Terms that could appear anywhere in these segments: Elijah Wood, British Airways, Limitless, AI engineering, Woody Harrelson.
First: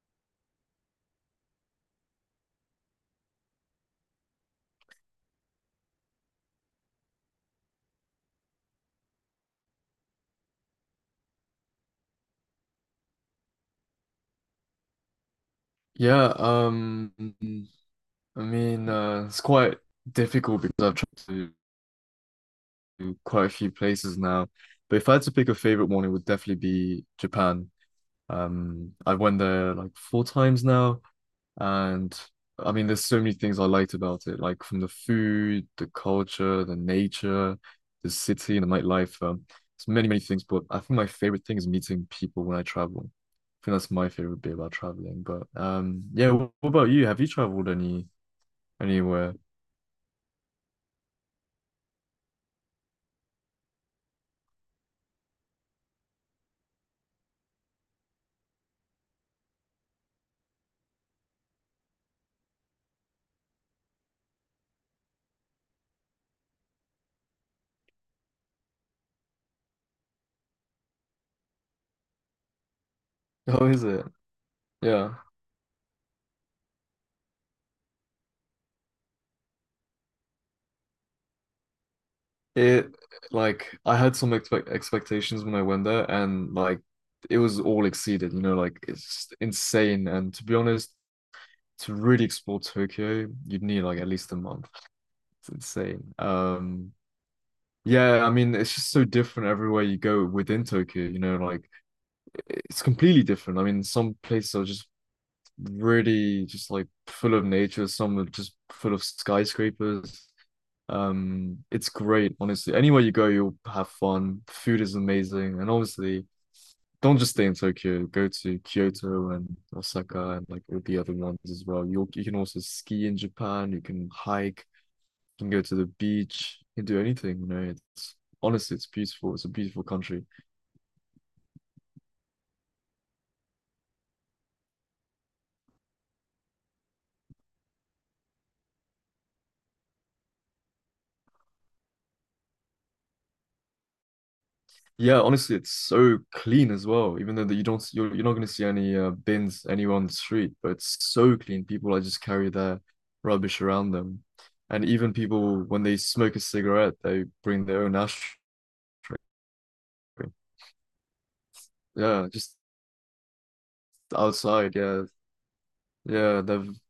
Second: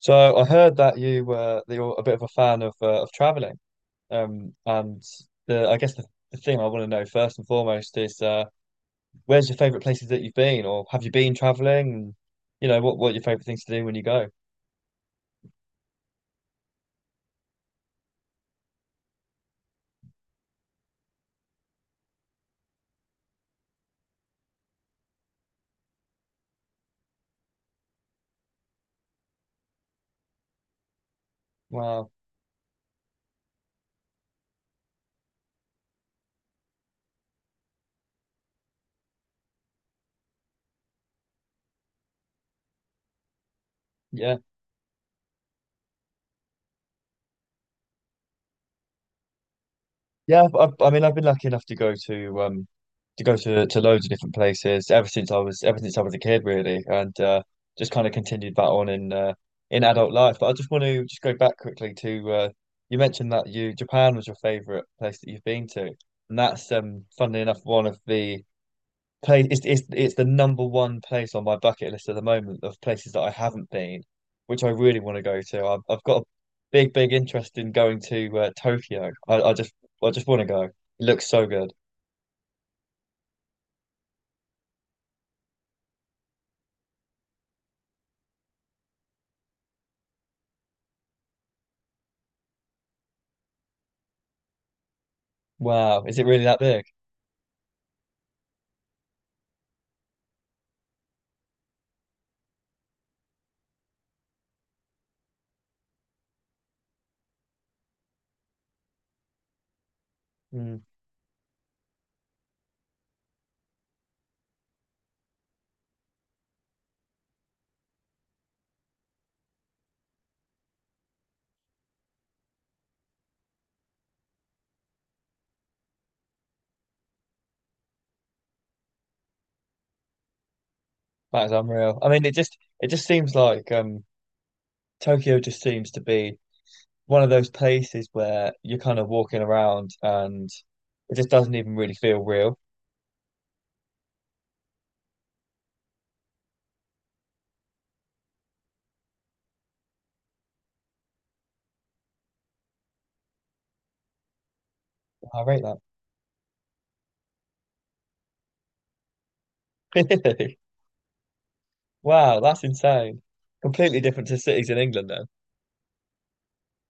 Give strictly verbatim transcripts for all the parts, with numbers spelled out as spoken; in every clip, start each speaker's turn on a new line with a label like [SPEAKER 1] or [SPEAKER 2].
[SPEAKER 1] So I heard that you were that you're a bit of a fan of uh, of traveling. Um, and the I guess the, the thing I want to know first and foremost is uh, where's your favorite places that you've been, or have you been traveling? And, you know, what what are your favorite things to do when you go?
[SPEAKER 2] Yeah, um, I mean, uh, it's quite difficult because I've traveled to quite a few places now. But if I had to pick a favorite one, it would definitely be Japan. Um, I went there like four times now,
[SPEAKER 1] Wow,
[SPEAKER 2] and I mean, there's so many things I liked about it, like from the food, the culture, the nature, the city, and the nightlife. Um, it's many, many things. But I think my favorite thing is meeting people when I travel. I think that's my
[SPEAKER 1] yeah.
[SPEAKER 2] favorite bit about traveling. But um, yeah, wh- what about you? Have you traveled any, anywhere?
[SPEAKER 1] Yeah, I, I mean, I've been lucky enough to go to um to go to to loads of different places ever since I was ever since I was a kid, really, and uh, just kind of continued that on in uh, in adult life. But I just want to just go back quickly to uh, you mentioned that you Japan was your favorite place that you've been to, and that's um funnily enough one of the place it's, it's it's the number one place on my bucket list at the moment of places that I
[SPEAKER 2] Oh,
[SPEAKER 1] haven't
[SPEAKER 2] is
[SPEAKER 1] been,
[SPEAKER 2] it?
[SPEAKER 1] which I really want
[SPEAKER 2] Yeah.
[SPEAKER 1] to go to. I've I've got a big big interest in going to uh, Tokyo. I, I just I just want to go. It looks so good.
[SPEAKER 2] It, like, I had some expect expectations when I went there, and like it was all exceeded. You know, like it's insane. And to be honest, to really explore Tokyo, you'd need like at least a month. It's
[SPEAKER 1] Wow,
[SPEAKER 2] insane.
[SPEAKER 1] is it really that big?
[SPEAKER 2] Um, yeah, I mean, it's just so different everywhere you go within Tokyo. You know, like it's completely different. I mean, some places are just really just like full of nature. Some are just full of skyscrapers.
[SPEAKER 1] Mm,
[SPEAKER 2] Um, it's great, honestly. Anywhere you go, you'll have fun. Food is amazing, and obviously, don't just stay in Tokyo. Go to Kyoto and Osaka and like all the other ones as well. You you can also ski in Japan. You can hike. You can go to the beach. You can do anything. You know, it's honestly, it's beautiful. It's a beautiful country.
[SPEAKER 1] that is unreal. I mean, it just it just seems like um Tokyo just seems to be one of those places where you're kind of walking around and it just doesn't even really feel real.
[SPEAKER 2] Yeah, honestly, it's so clean as well. Even though that you don't, s- you're, you're not going to see any uh, bins anywhere on the street, but it's so clean. People like just carry their rubbish around them, and even
[SPEAKER 1] Wow, I
[SPEAKER 2] people
[SPEAKER 1] rate
[SPEAKER 2] when they smoke a cigarette, they bring their own ashtray.
[SPEAKER 1] that.
[SPEAKER 2] Yeah,
[SPEAKER 1] Wow,
[SPEAKER 2] just
[SPEAKER 1] that's insane. Completely different to cities
[SPEAKER 2] outside.
[SPEAKER 1] in
[SPEAKER 2] Yeah,
[SPEAKER 1] England, though.
[SPEAKER 2] yeah, they've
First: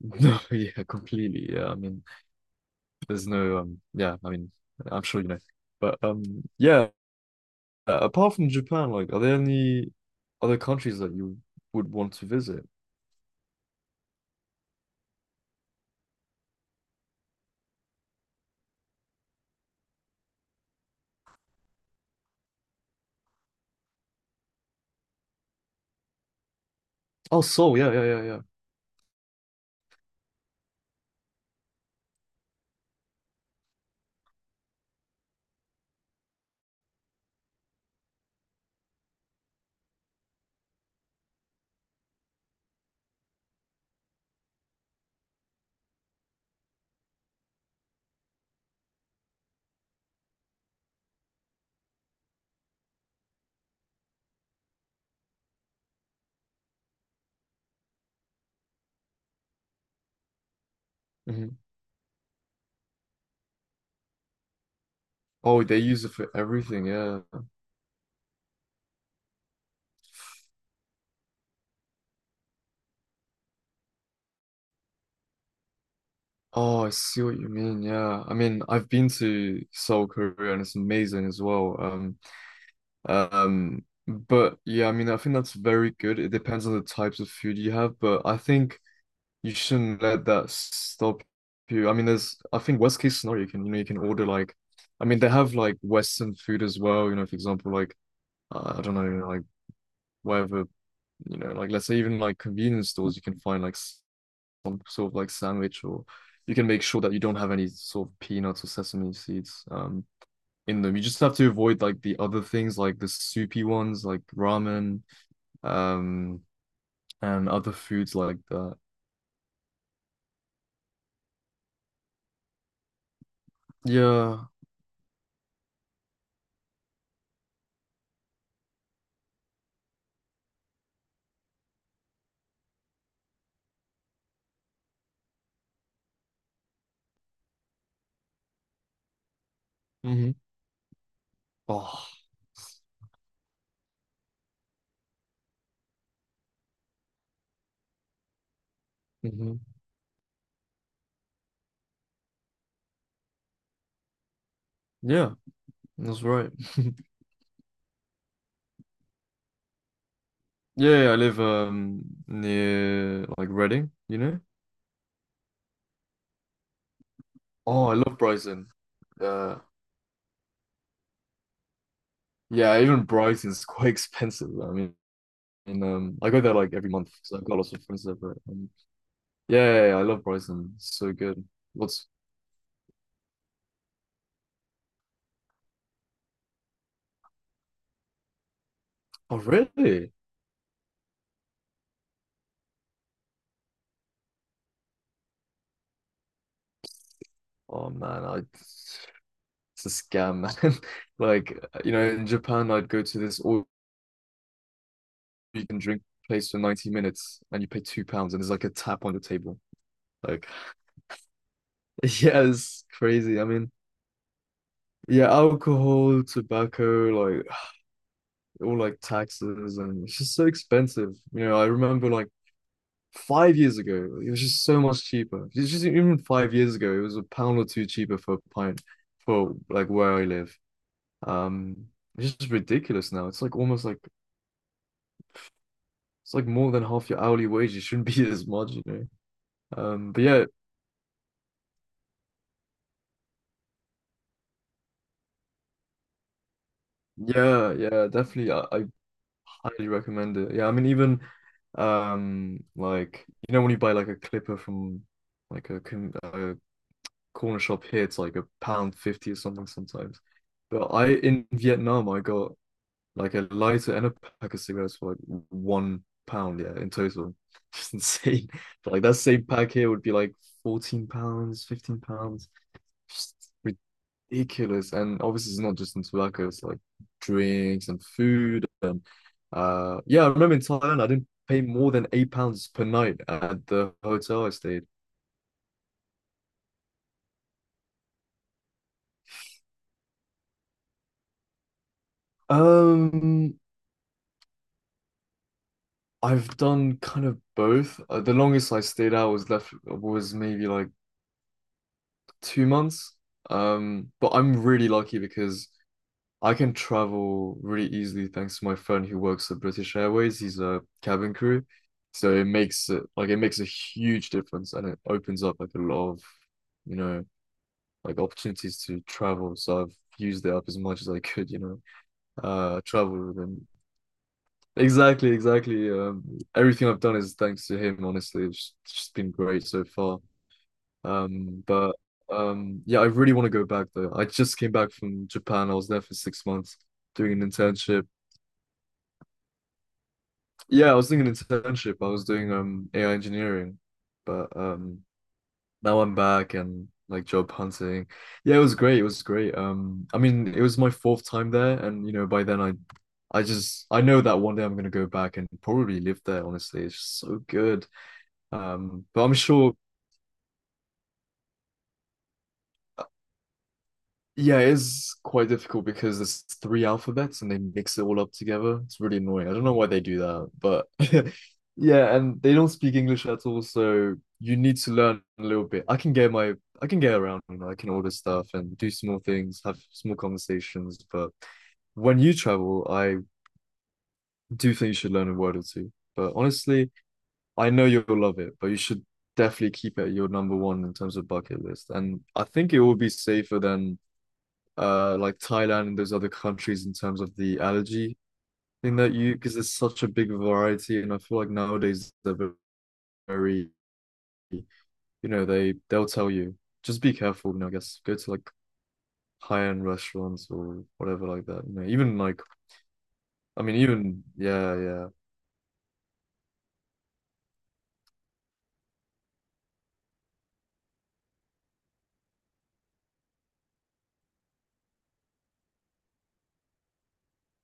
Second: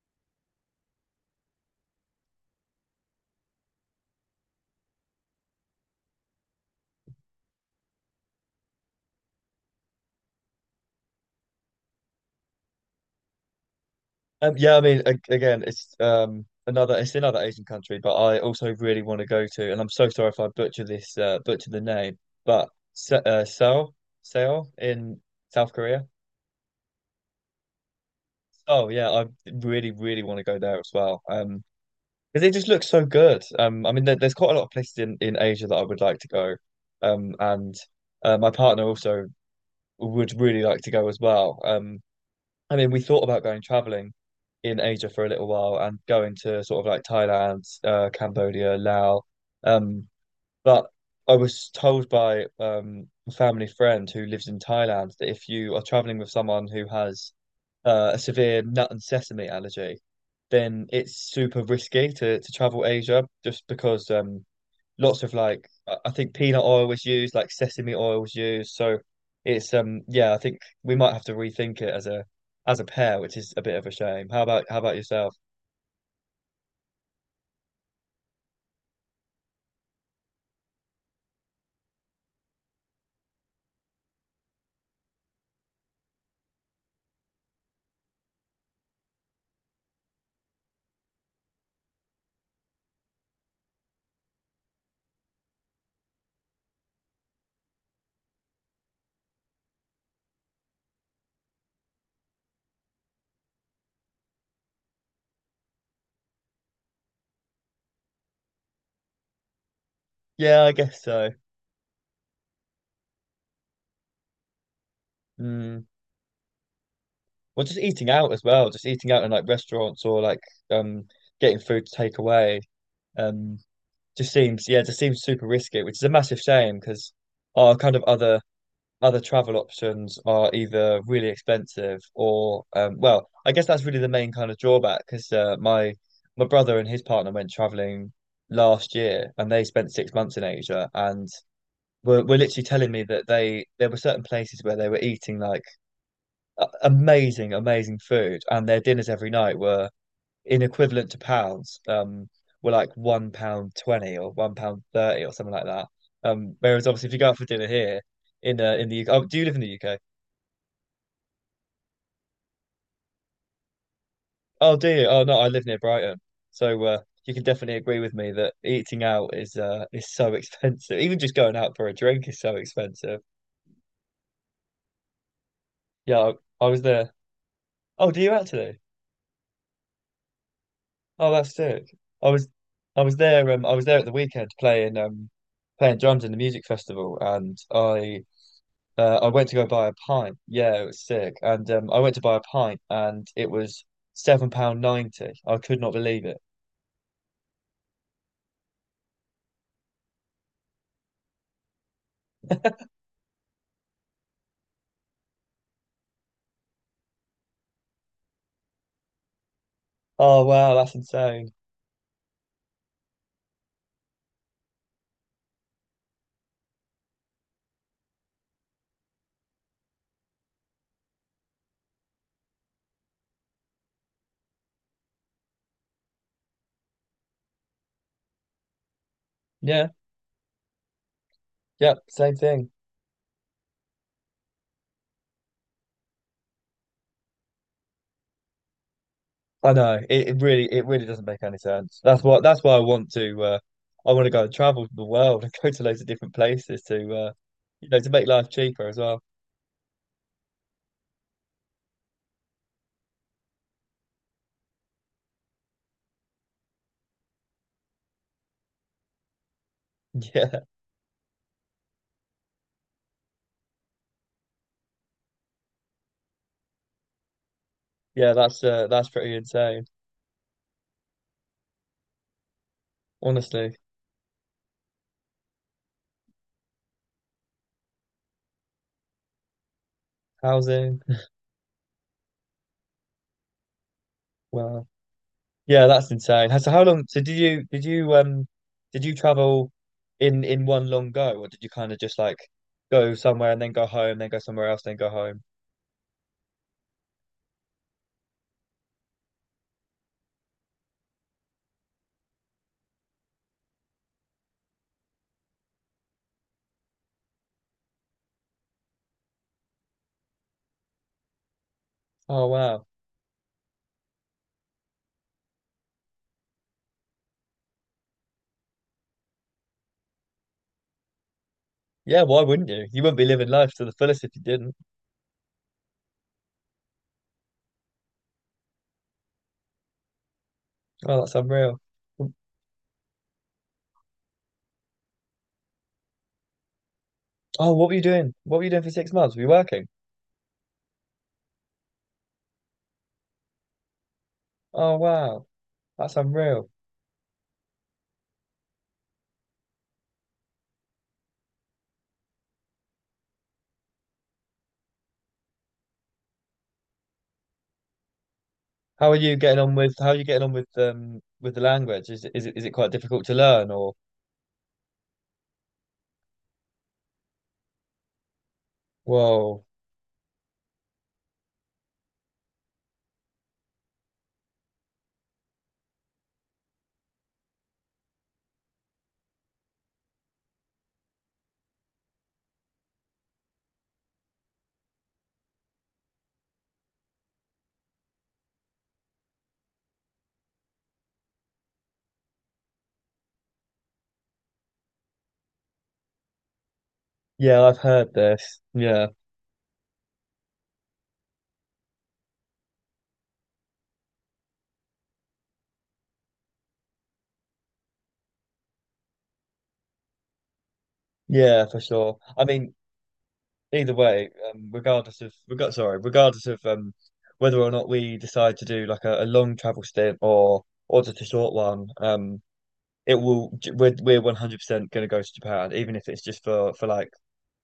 [SPEAKER 2] no, yeah, completely. Yeah, I mean, there's no um, yeah, I mean, I'm sure you know, but um, yeah. Apart from Japan, like, are there any other countries that you would want to visit?
[SPEAKER 1] Um, yeah, I mean, a- again, it's um another it's another Asian country, but I also really want to go to, and I'm so sorry if I butcher this uh, butcher the name, but Se uh, Seoul, Seoul in South Korea.
[SPEAKER 2] Oh, Soul. Yeah, yeah, yeah, yeah.
[SPEAKER 1] Oh yeah, I really really want to go there as well. Um, because it just looks so good. Um, I mean, there, there's quite a lot of places in in Asia that I would like to go. Um, and uh, My partner also would really like to go as well. Um, I mean, we thought about going traveling in Asia for a little while and going to sort of like Thailand, uh, Cambodia, Laos. Um, but I was told by um, a family friend who lives in Thailand that if you are traveling with someone who has uh, a severe nut and sesame allergy, then it's
[SPEAKER 2] Hmm.
[SPEAKER 1] super risky to, to travel Asia just because um, lots of
[SPEAKER 2] Oh,
[SPEAKER 1] like
[SPEAKER 2] they
[SPEAKER 1] I
[SPEAKER 2] use
[SPEAKER 1] I
[SPEAKER 2] it for
[SPEAKER 1] think peanut
[SPEAKER 2] everything.
[SPEAKER 1] oil was
[SPEAKER 2] Yeah.
[SPEAKER 1] used, like sesame oil was used. So it's um yeah, I think we might have to rethink it as a as a pair, which is a bit of a shame. How about how about yourself?
[SPEAKER 2] Oh, I see what you mean. Yeah. I mean, I've been to Seoul, Korea, and it's amazing as well. Um, um, but yeah, I mean, I think that's very good. It depends on the types of food you have, but I think you shouldn't let that stop you. I mean, there's, I think, worst case scenario, you can, you know, you can order like, I mean, they have like Western food as well. You know, for example, like, uh, I don't know, like whatever, you know, like let's say even like convenience stores, you can find like some sort of like sandwich, or you can make sure that you don't have any sort of peanuts or sesame seeds um,
[SPEAKER 1] Yeah, I
[SPEAKER 2] in them.
[SPEAKER 1] guess
[SPEAKER 2] You just
[SPEAKER 1] so.
[SPEAKER 2] have to avoid like the other things, like the soupy ones, like ramen,
[SPEAKER 1] Mm.
[SPEAKER 2] um, and
[SPEAKER 1] Well,
[SPEAKER 2] other
[SPEAKER 1] just eating
[SPEAKER 2] foods
[SPEAKER 1] out
[SPEAKER 2] like
[SPEAKER 1] as well,
[SPEAKER 2] that.
[SPEAKER 1] just eating out in like restaurants or like um getting food to take away. Um, just
[SPEAKER 2] Yeah.
[SPEAKER 1] seems yeah, just seems super risky, which is a massive shame because our kind of other other travel options are either really expensive or um, well, I guess that's really the main kind of drawback because uh, my my brother and his partner went traveling last year and they spent six
[SPEAKER 2] Hmm.
[SPEAKER 1] months in Asia and
[SPEAKER 2] Oh.
[SPEAKER 1] were, were literally telling me that they there were certain places where they were eating like a- amazing, amazing food and their dinners every night
[SPEAKER 2] Hmm.
[SPEAKER 1] were in equivalent to pounds, um, were like one pound twenty or one pound thirty
[SPEAKER 2] Yeah,
[SPEAKER 1] or something like that.
[SPEAKER 2] that's right.
[SPEAKER 1] Um, whereas obviously if you go out for dinner here in uh, in the U K, oh, do you live in the U K?
[SPEAKER 2] Yeah, yeah, I live um near like Reading, you know?
[SPEAKER 1] Oh, do you? Oh no, I live near Brighton, so uh, you can definitely
[SPEAKER 2] Oh, I
[SPEAKER 1] agree with
[SPEAKER 2] love
[SPEAKER 1] me that
[SPEAKER 2] Brighton.
[SPEAKER 1] eating out is
[SPEAKER 2] Uh,
[SPEAKER 1] uh is so expensive. Even just going out for a drink is so
[SPEAKER 2] yeah, even
[SPEAKER 1] expensive.
[SPEAKER 2] Brighton's quite expensive. I mean, and um, I
[SPEAKER 1] Yeah,
[SPEAKER 2] go there
[SPEAKER 1] I, I
[SPEAKER 2] like
[SPEAKER 1] was
[SPEAKER 2] every month
[SPEAKER 1] there.
[SPEAKER 2] because I've got lots of friends
[SPEAKER 1] Oh,
[SPEAKER 2] there.
[SPEAKER 1] do you
[SPEAKER 2] But um,
[SPEAKER 1] actually?
[SPEAKER 2] yeah, yeah, yeah, I love Brighton. It's so
[SPEAKER 1] Oh,
[SPEAKER 2] good.
[SPEAKER 1] that's sick.
[SPEAKER 2] What's,
[SPEAKER 1] I was, I was there. Um, I was there at the weekend playing um playing drums in the music festival, and I uh, I
[SPEAKER 2] oh
[SPEAKER 1] went to go buy a
[SPEAKER 2] really?
[SPEAKER 1] pint. Yeah, it was sick. And um, I went to buy a pint, and it was seven pound ninety. I could not believe it.
[SPEAKER 2] Oh man, I it's a scam, man. Like, you know, in Japan, I'd go to this all you can drink place for ninety minutes, and you pay two pounds, and there's like a tap on your table.
[SPEAKER 1] Oh
[SPEAKER 2] Like,
[SPEAKER 1] wow, that's insane.
[SPEAKER 2] yeah, it's crazy. I mean, yeah, alcohol, tobacco, like all like taxes, and it's just so expensive. You know, I remember like five years ago, it was just so much cheaper. It's just, even five years ago, it was a pound or two cheaper for a pint for like
[SPEAKER 1] Yeah,
[SPEAKER 2] where I live. Um,
[SPEAKER 1] yeah,
[SPEAKER 2] it's
[SPEAKER 1] same
[SPEAKER 2] just
[SPEAKER 1] thing.
[SPEAKER 2] ridiculous now. It's like almost like it's like more than half your hourly wage. It shouldn't be this much, you know.
[SPEAKER 1] I know
[SPEAKER 2] Um, but
[SPEAKER 1] it, it
[SPEAKER 2] yeah,
[SPEAKER 1] really it really doesn't make any sense. That's what that's why I want to uh, I want to go and travel the world and go to loads of different places to uh,
[SPEAKER 2] yeah,
[SPEAKER 1] you know,
[SPEAKER 2] yeah,
[SPEAKER 1] to make life
[SPEAKER 2] definitely. I, I
[SPEAKER 1] cheaper as well.
[SPEAKER 2] highly recommend it. Yeah, I mean, even um, like, you know, when you buy like a clipper from like a, con- a corner shop here, it's like a pound fifty or something sometimes.
[SPEAKER 1] Yeah,
[SPEAKER 2] But I in Vietnam, I got like a lighter and a pack of cigarettes for like one pound, yeah, in total. Just
[SPEAKER 1] yeah,
[SPEAKER 2] insane.
[SPEAKER 1] that's uh,
[SPEAKER 2] But like
[SPEAKER 1] that's
[SPEAKER 2] that
[SPEAKER 1] pretty
[SPEAKER 2] same pack
[SPEAKER 1] insane.
[SPEAKER 2] here would be like fourteen pounds, fifteen pounds. Just
[SPEAKER 1] Honestly,
[SPEAKER 2] ridiculous. And obviously it's not just in tobacco, it's like drinks and food and uh yeah, I remember in
[SPEAKER 1] housing,
[SPEAKER 2] Thailand I didn't pay more than eight pounds per night at the hotel I stayed.
[SPEAKER 1] well, yeah, that's insane. So how long? So did you did you um did you travel in in one long go, or did you kind of just like go somewhere
[SPEAKER 2] Um
[SPEAKER 1] and then go home, then go somewhere else, then go home?
[SPEAKER 2] I've done kind of both. Uh, the longest I stayed out was left was maybe like two months. Um, but I'm really lucky because I can travel really easily thanks to my friend who works at British Airways. He's a cabin crew. So it
[SPEAKER 1] Oh wow,
[SPEAKER 2] makes it, like, it makes a huge difference and it opens up like a lot of, you know, like opportunities to travel. So I've used it up as much as I could, you know,
[SPEAKER 1] yeah, why wouldn't
[SPEAKER 2] uh
[SPEAKER 1] you? You wouldn't be
[SPEAKER 2] travel with
[SPEAKER 1] living
[SPEAKER 2] him.
[SPEAKER 1] life to the fullest if you didn't.
[SPEAKER 2] Exactly, exactly. Um, everything I've done is thanks to him, honestly. It's just been great so far.
[SPEAKER 1] Oh, that's
[SPEAKER 2] Um,
[SPEAKER 1] unreal.
[SPEAKER 2] but um, yeah, I really want to go back though. I just came back from Japan. I was there for six months doing an
[SPEAKER 1] Oh, what were you
[SPEAKER 2] internship.
[SPEAKER 1] doing? What were you doing for six months? Were you working?
[SPEAKER 2] Yeah, I was doing an internship. I was doing um A I engineering, but
[SPEAKER 1] Oh,
[SPEAKER 2] um,
[SPEAKER 1] wow.
[SPEAKER 2] now I'm
[SPEAKER 1] That's
[SPEAKER 2] back
[SPEAKER 1] unreal.
[SPEAKER 2] and like job hunting. Yeah, it was great. It was great. Um, I mean, it was my fourth time there, and you know, by then I, I just I know that one day I'm gonna go back and probably live there. Honestly, it's just so good. Um,
[SPEAKER 1] How are
[SPEAKER 2] but I'm
[SPEAKER 1] you getting
[SPEAKER 2] sure.
[SPEAKER 1] on with how are you getting on with um with the language? Is it is it is it quite difficult to learn or
[SPEAKER 2] Yeah, it is quite difficult because there's three alphabets and they mix it all up together. It's really annoying. I
[SPEAKER 1] whoa.
[SPEAKER 2] don't know why they do that, but yeah, and they don't speak English at all, so you need to learn a little bit. I can get my I can get around, you know, I can order stuff and do small things, have small conversations, but when you travel, I do think you should learn a word or two. But honestly, I know you'll love it, but you should definitely keep it your number one in terms of bucket list. And I think it will be safer than uh like Thailand and those other countries in terms of the
[SPEAKER 1] Yeah, I've heard
[SPEAKER 2] allergy
[SPEAKER 1] this.
[SPEAKER 2] thing
[SPEAKER 1] Yeah.
[SPEAKER 2] that you, because there's such a big variety. And I feel like nowadays they're very, you know, they they'll tell you, just be careful, you know. I guess go to like high-end restaurants or whatever like that,
[SPEAKER 1] Yeah,
[SPEAKER 2] you
[SPEAKER 1] for
[SPEAKER 2] know. Even
[SPEAKER 1] sure.
[SPEAKER 2] like,
[SPEAKER 1] I mean,
[SPEAKER 2] I mean,
[SPEAKER 1] either
[SPEAKER 2] even,
[SPEAKER 1] way, um,
[SPEAKER 2] yeah, yeah,
[SPEAKER 1] regardless of reg sorry, regardless of um whether or not we decide to do like a, a long travel stint or or just a short one, um it will j- we're we're one hundred percent going to go to Japan even if it's just for for like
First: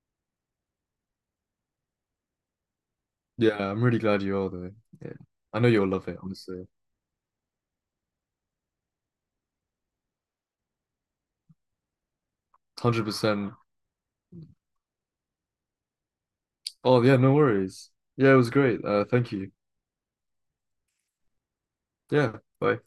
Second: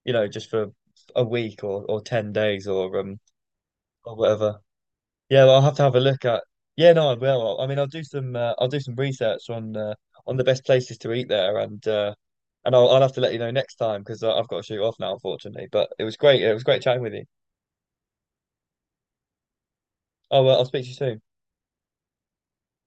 [SPEAKER 1] you know, just for a week or or ten days or um
[SPEAKER 2] yeah. I'm really
[SPEAKER 1] or
[SPEAKER 2] glad you are,
[SPEAKER 1] whatever.
[SPEAKER 2] though. Yeah,
[SPEAKER 1] Yeah, well,
[SPEAKER 2] I
[SPEAKER 1] I'll
[SPEAKER 2] know
[SPEAKER 1] have to
[SPEAKER 2] you'll
[SPEAKER 1] have a
[SPEAKER 2] love it,
[SPEAKER 1] look at.
[SPEAKER 2] honestly.
[SPEAKER 1] Yeah, no, I will. I mean, I'll do some uh, I'll do some research on uh, on the best places to eat there and uh and I'll I'll have to let you know
[SPEAKER 2] one hundred percent.
[SPEAKER 1] next time because I've got to shoot off now, unfortunately. But it was great. It was great chatting
[SPEAKER 2] Oh
[SPEAKER 1] with
[SPEAKER 2] yeah,
[SPEAKER 1] you.
[SPEAKER 2] no worries. Yeah, it was great, uh thank you.
[SPEAKER 1] Oh well, I'll speak to you soon.
[SPEAKER 2] Yeah. Bye.